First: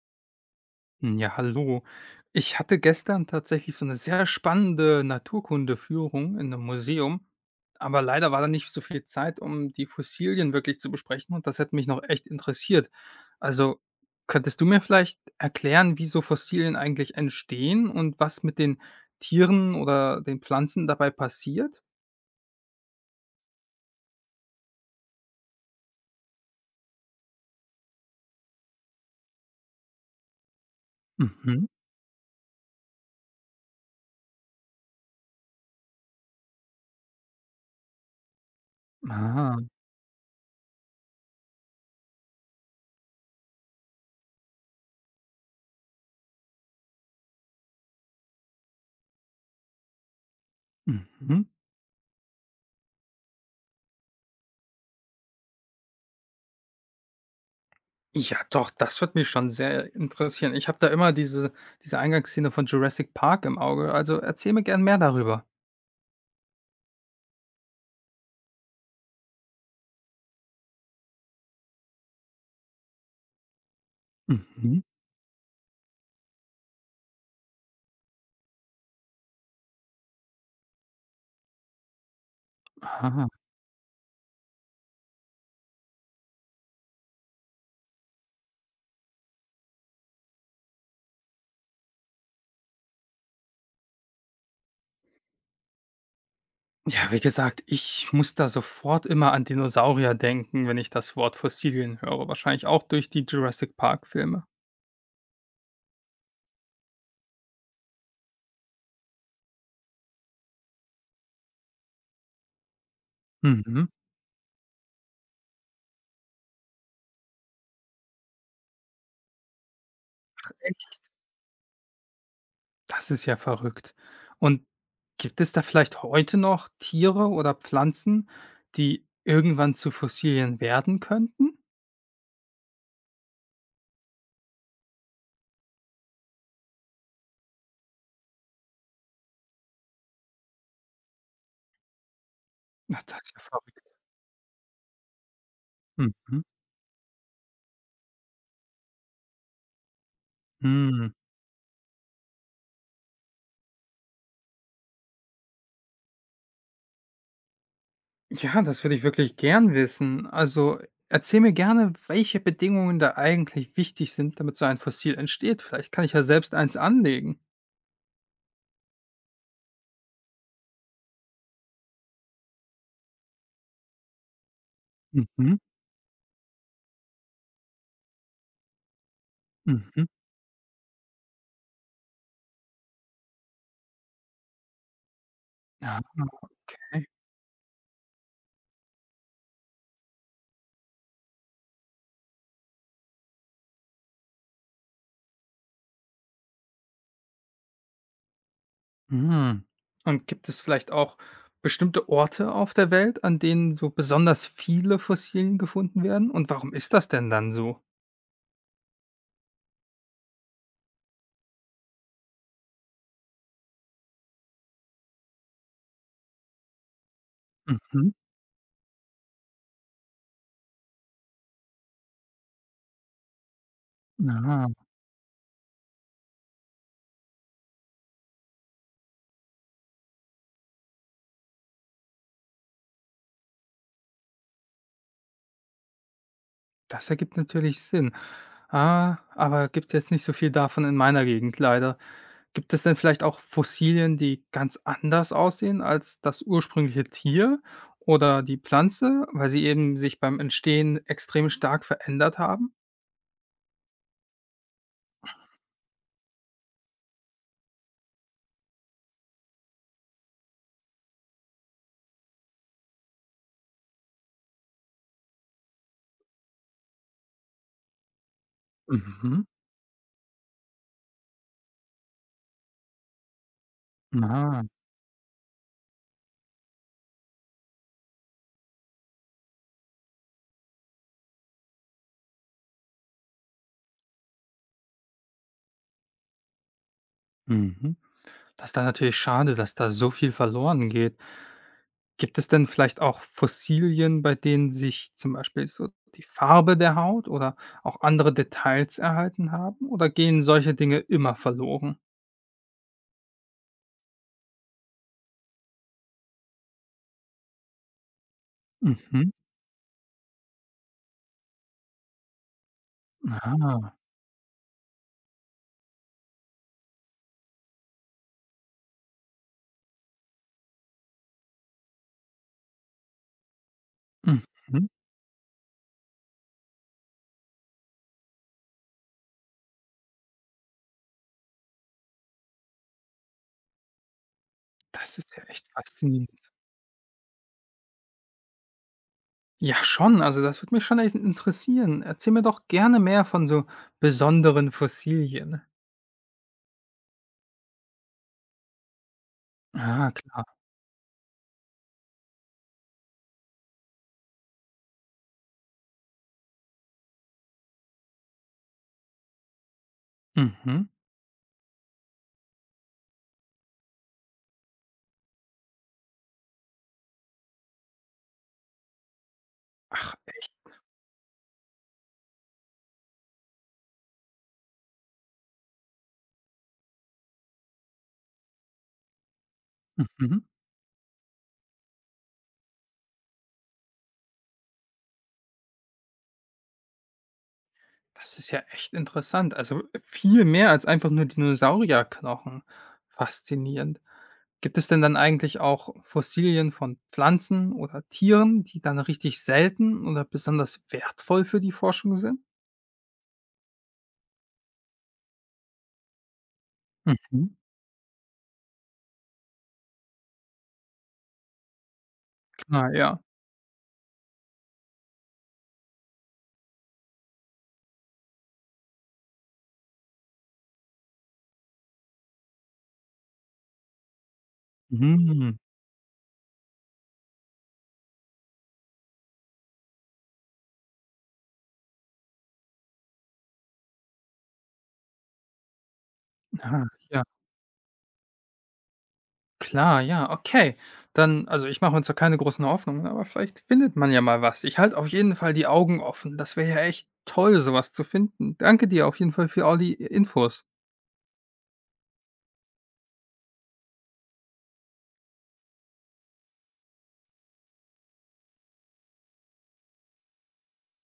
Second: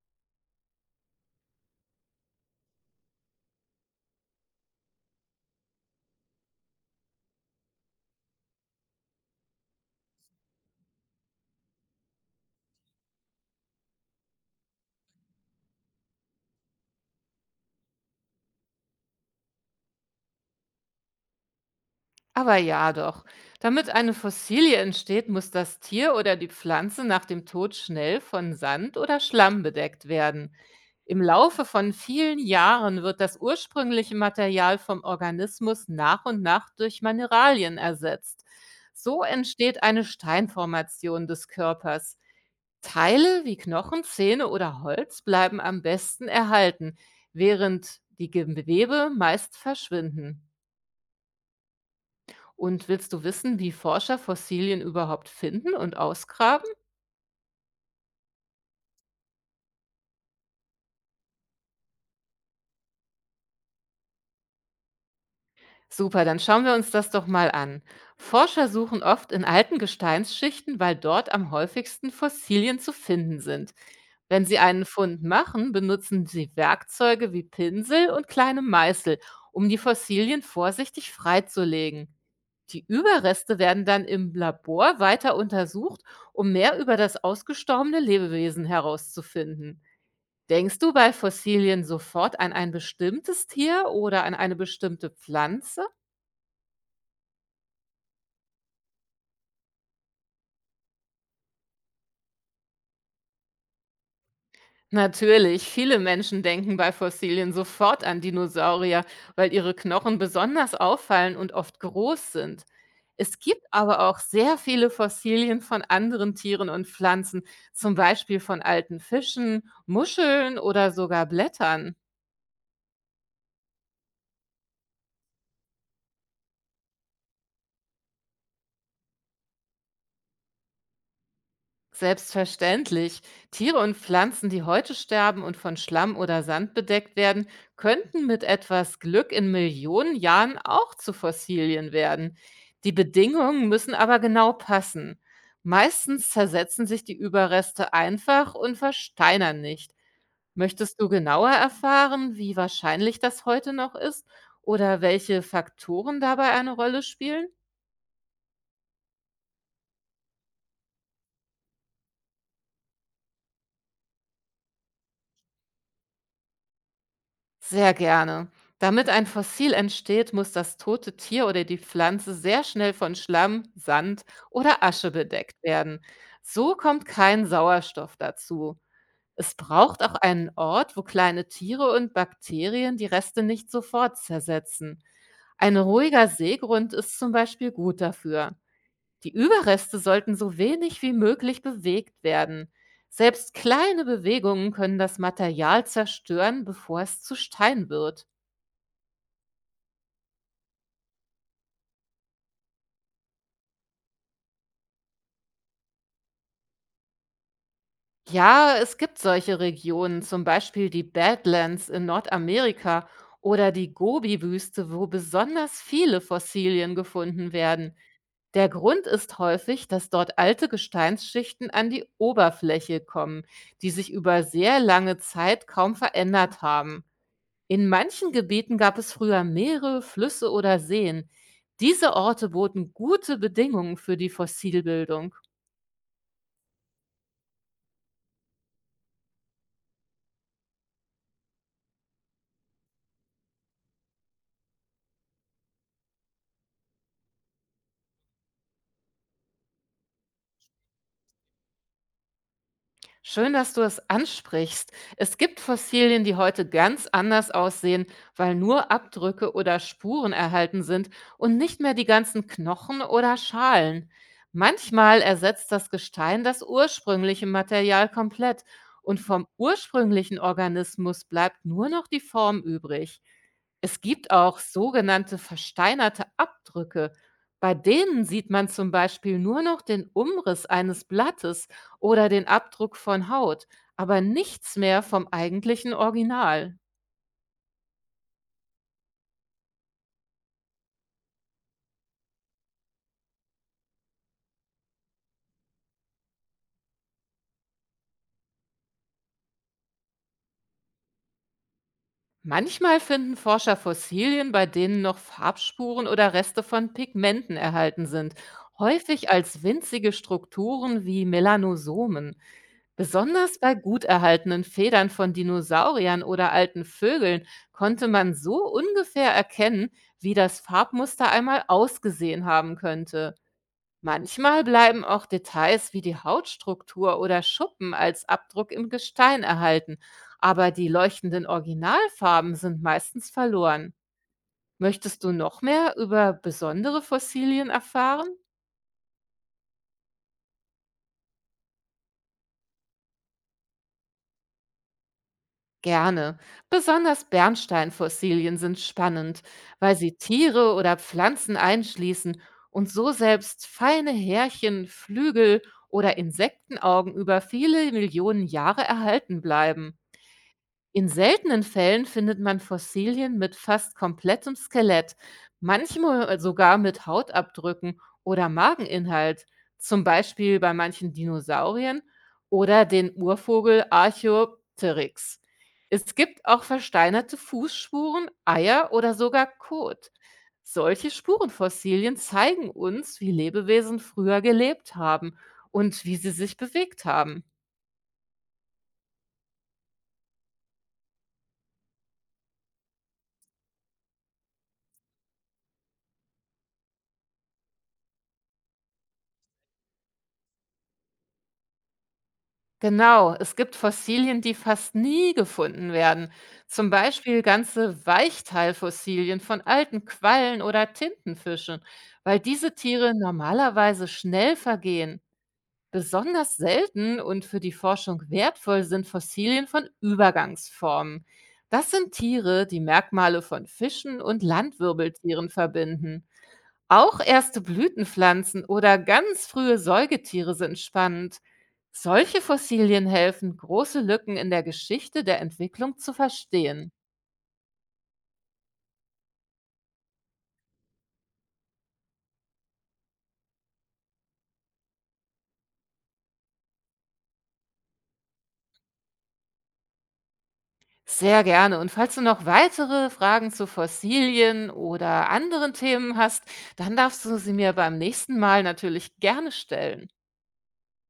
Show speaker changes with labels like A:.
A: Hm, ja, hallo. Ich hatte gestern tatsächlich so eine sehr spannende Naturkundeführung in einem Museum, aber leider war da nicht so viel Zeit, um die Fossilien wirklich zu besprechen und das hätte mich noch echt interessiert. Also, könntest du mir vielleicht erklären, wie so Fossilien eigentlich entstehen und was mit den Tieren oder den Pflanzen dabei passiert?
B: Aber ja doch. Damit eine Fossilie entsteht, muss das Tier oder die Pflanze nach dem Tod schnell von Sand oder Schlamm bedeckt werden. Im Laufe
A: Mhm.
B: von vielen Jahren wird das ursprüngliche Material vom Organismus nach und nach durch Mineralien ersetzt. So
A: Ah,
B: entsteht eine Steinformation des Körpers. Teile wie Knochen, Zähne oder Holz bleiben am besten erhalten, während die Gewebe meist verschwinden.
A: mhm.
B: Und willst du wissen, wie Forscher Fossilien überhaupt finden und ausgraben?
A: Ja, doch, das wird mich schon sehr interessieren. Ich habe da immer diese Eingangsszene von Jurassic Park im Auge. Also, erzähl mir gern mehr darüber.
B: Super, dann schauen wir uns das doch mal an. Forscher suchen oft in alten Gesteinsschichten, weil dort am häufigsten Fossilien zu finden sind. Wenn sie
A: Mhm.
B: einen Fund machen, benutzen sie Werkzeuge wie Pinsel und kleine Meißel, um die Fossilien vorsichtig freizulegen. Die
A: Ah.
B: Überreste werden dann im Labor weiter untersucht, um mehr über das ausgestorbene Lebewesen herauszufinden. Denkst du bei Fossilien sofort an ein bestimmtes Tier oder an eine bestimmte Pflanze?
A: Ja, wie gesagt, ich muss da sofort immer an Dinosaurier denken, wenn ich das Wort Fossilien höre, wahrscheinlich auch durch die Jurassic Park-Filme.
B: Natürlich, viele Menschen denken bei Fossilien sofort an Dinosaurier, weil ihre Knochen besonders auffallen und oft groß sind. Es gibt
A: Mhm.
B: aber auch sehr viele Fossilien von anderen Tieren und Pflanzen, zum Beispiel von alten Fischen, Muscheln oder
A: Echt?
B: sogar Blättern.
A: Das ist ja verrückt. Und gibt es da vielleicht heute noch Tiere oder Pflanzen, die irgendwann zu Fossilien werden könnten?
B: Selbstverständlich. Tiere und Pflanzen, die heute sterben und von Schlamm oder Sand bedeckt werden, könnten mit etwas Glück in Millionen Jahren auch zu Fossilien werden. Die
A: Ach, das ist ja
B: Bedingungen
A: verrückt.
B: müssen aber genau passen. Meistens
A: Mhm.
B: zersetzen sich die Überreste einfach und versteinern nicht. Möchtest du
A: Mhm.
B: genauer erfahren, wie wahrscheinlich das heute noch ist oder welche Faktoren dabei eine Rolle spielen?
A: Ja, das würde ich wirklich gern wissen. Also, erzähl mir gerne, welche Bedingungen da eigentlich wichtig sind, damit so ein Fossil entsteht. Vielleicht kann ich ja selbst eins anlegen.
B: Sehr gerne. Damit ein Fossil entsteht, muss das tote Tier oder die Pflanze sehr schnell von Schlamm, Sand oder Asche
A: Mhm,
B: bedeckt werden. So kommt kein Sauerstoff dazu. Es braucht
A: mhm.
B: auch einen Ort, wo kleine Tiere und Bakterien die Reste nicht sofort zersetzen. Ein
A: Ah,
B: ruhiger Seegrund
A: okay.
B: ist zum Beispiel gut dafür. Die Überreste sollten so wenig wie möglich bewegt werden. Selbst kleine Bewegungen können das Material zerstören, bevor es zu Stein wird.
A: Mhm. Und gibt es vielleicht auch bestimmte Orte auf der Welt, an denen so besonders viele Fossilien gefunden werden? Und warum ist das denn dann so?
B: Ja, es gibt solche Regionen, zum Beispiel die Badlands in Nordamerika oder die Gobi-Wüste, wo besonders viele Fossilien gefunden werden.
A: Mhm.
B: Der Grund ist häufig, dass dort alte Gesteinsschichten an die Oberfläche kommen, die sich über
A: Ah.
B: sehr lange Zeit kaum verändert haben. In manchen Gebieten gab es früher Meere, Flüsse oder Seen. Diese Orte boten gute Bedingungen für die Fossilbildung.
A: Das ergibt natürlich Sinn. Ah, aber gibt jetzt nicht so viel davon in meiner Gegend leider. Gibt es denn vielleicht auch Fossilien, die ganz anders aussehen als das ursprüngliche Tier oder die Pflanze, weil sie eben sich beim Entstehen extrem stark verändert haben?
B: Schön, dass du es ansprichst. Es gibt Fossilien, die heute ganz anders aussehen, weil nur Abdrücke oder Spuren erhalten sind und nicht mehr die ganzen Knochen oder Schalen. Manchmal ersetzt das Gestein das ursprüngliche Material komplett und
A: Mhm.
B: vom ursprünglichen Organismus bleibt nur noch die Form übrig. Es
A: Mhm.
B: gibt auch
A: Ah,
B: sogenannte versteinerte Abdrücke. Bei denen sieht man zum Beispiel nur noch den Umriss eines Blattes oder den Abdruck von Haut, aber nichts mehr vom eigentlichen Original.
A: mhm. Das ist dann natürlich schade, dass da so viel verloren geht. Gibt es denn vielleicht auch Fossilien, bei denen sich zum Beispiel so die Farbe der Haut oder auch andere Details erhalten haben? Oder gehen solche Dinge immer verloren?
B: Manchmal finden Forscher Fossilien, bei denen noch Farbspuren oder Reste von Pigmenten erhalten sind, häufig
A: Mhm.
B: als winzige Strukturen wie Melanosomen. Besonders bei
A: Ah.
B: gut erhaltenen Federn von Dinosauriern oder alten Vögeln konnte man so ungefähr erkennen, wie das Farbmuster einmal ausgesehen haben könnte. Manchmal
A: Mhm.
B: bleiben auch Details wie die Hautstruktur oder Schuppen als Abdruck im Gestein erhalten, aber die leuchtenden Originalfarben sind meistens verloren.
A: Das
B: Möchtest du
A: ist ja
B: noch
A: echt
B: mehr
A: faszinierend.
B: über besondere Fossilien erfahren?
A: Ja, schon. Also das würde mich schon echt interessieren. Erzähl mir doch gerne mehr von so besonderen Fossilien.
B: Gerne. Besonders Bernsteinfossilien sind spannend, weil
A: Ah,
B: sie
A: klar.
B: Tiere oder Pflanzen einschließen und so selbst feine Härchen, Flügel oder Insektenaugen über viele Millionen Jahre erhalten bleiben.
A: Mhm.
B: In seltenen Fällen findet man Fossilien mit fast komplettem Skelett, manchmal sogar mit Hautabdrücken oder Mageninhalt, zum
A: Ach.
B: Beispiel bei manchen Dinosauriern oder den Urvogel Archaeopteryx. Es gibt auch versteinerte Fußspuren, Eier oder sogar Kot.
A: Mhm.
B: Solche Spurenfossilien zeigen uns, wie Lebewesen früher gelebt haben und wie sie sich bewegt haben.
A: Das ist ja echt interessant. Also viel mehr als einfach nur Dinosaurierknochen. Faszinierend. Gibt es denn dann eigentlich auch Fossilien von Pflanzen oder Tieren, die dann richtig selten oder besonders wertvoll für die Forschung sind?
B: Genau, es gibt Fossilien, die fast nie gefunden werden. Zum Beispiel
A: Mhm.
B: ganze Weichteilfossilien von alten Quallen oder Tintenfischen, weil diese
A: Klar,
B: Tiere
A: ja.
B: normalerweise schnell vergehen. Besonders selten und für die Forschung wertvoll sind Fossilien von Übergangsformen. Das sind Tiere, die Merkmale von Fischen und Landwirbeltieren
A: Mhm.
B: verbinden. Auch erste Blütenpflanzen oder ganz frühe Säugetiere sind spannend. Solche Fossilien helfen, große Lücken in der Geschichte der Entwicklung zu
A: Ah,
B: verstehen.
A: ja. Klar, ja, okay. Dann, also ich mache uns da keine großen Hoffnungen, aber vielleicht findet man ja mal was. Ich halte auf jeden Fall die Augen offen. Das wäre ja echt toll, sowas zu finden. Danke dir auf jeden Fall für all die Infos.
B: Sehr gerne. Und falls du noch weitere Fragen zu Fossilien oder anderen Themen hast, dann darfst du sie mir beim nächsten Mal natürlich gerne stellen.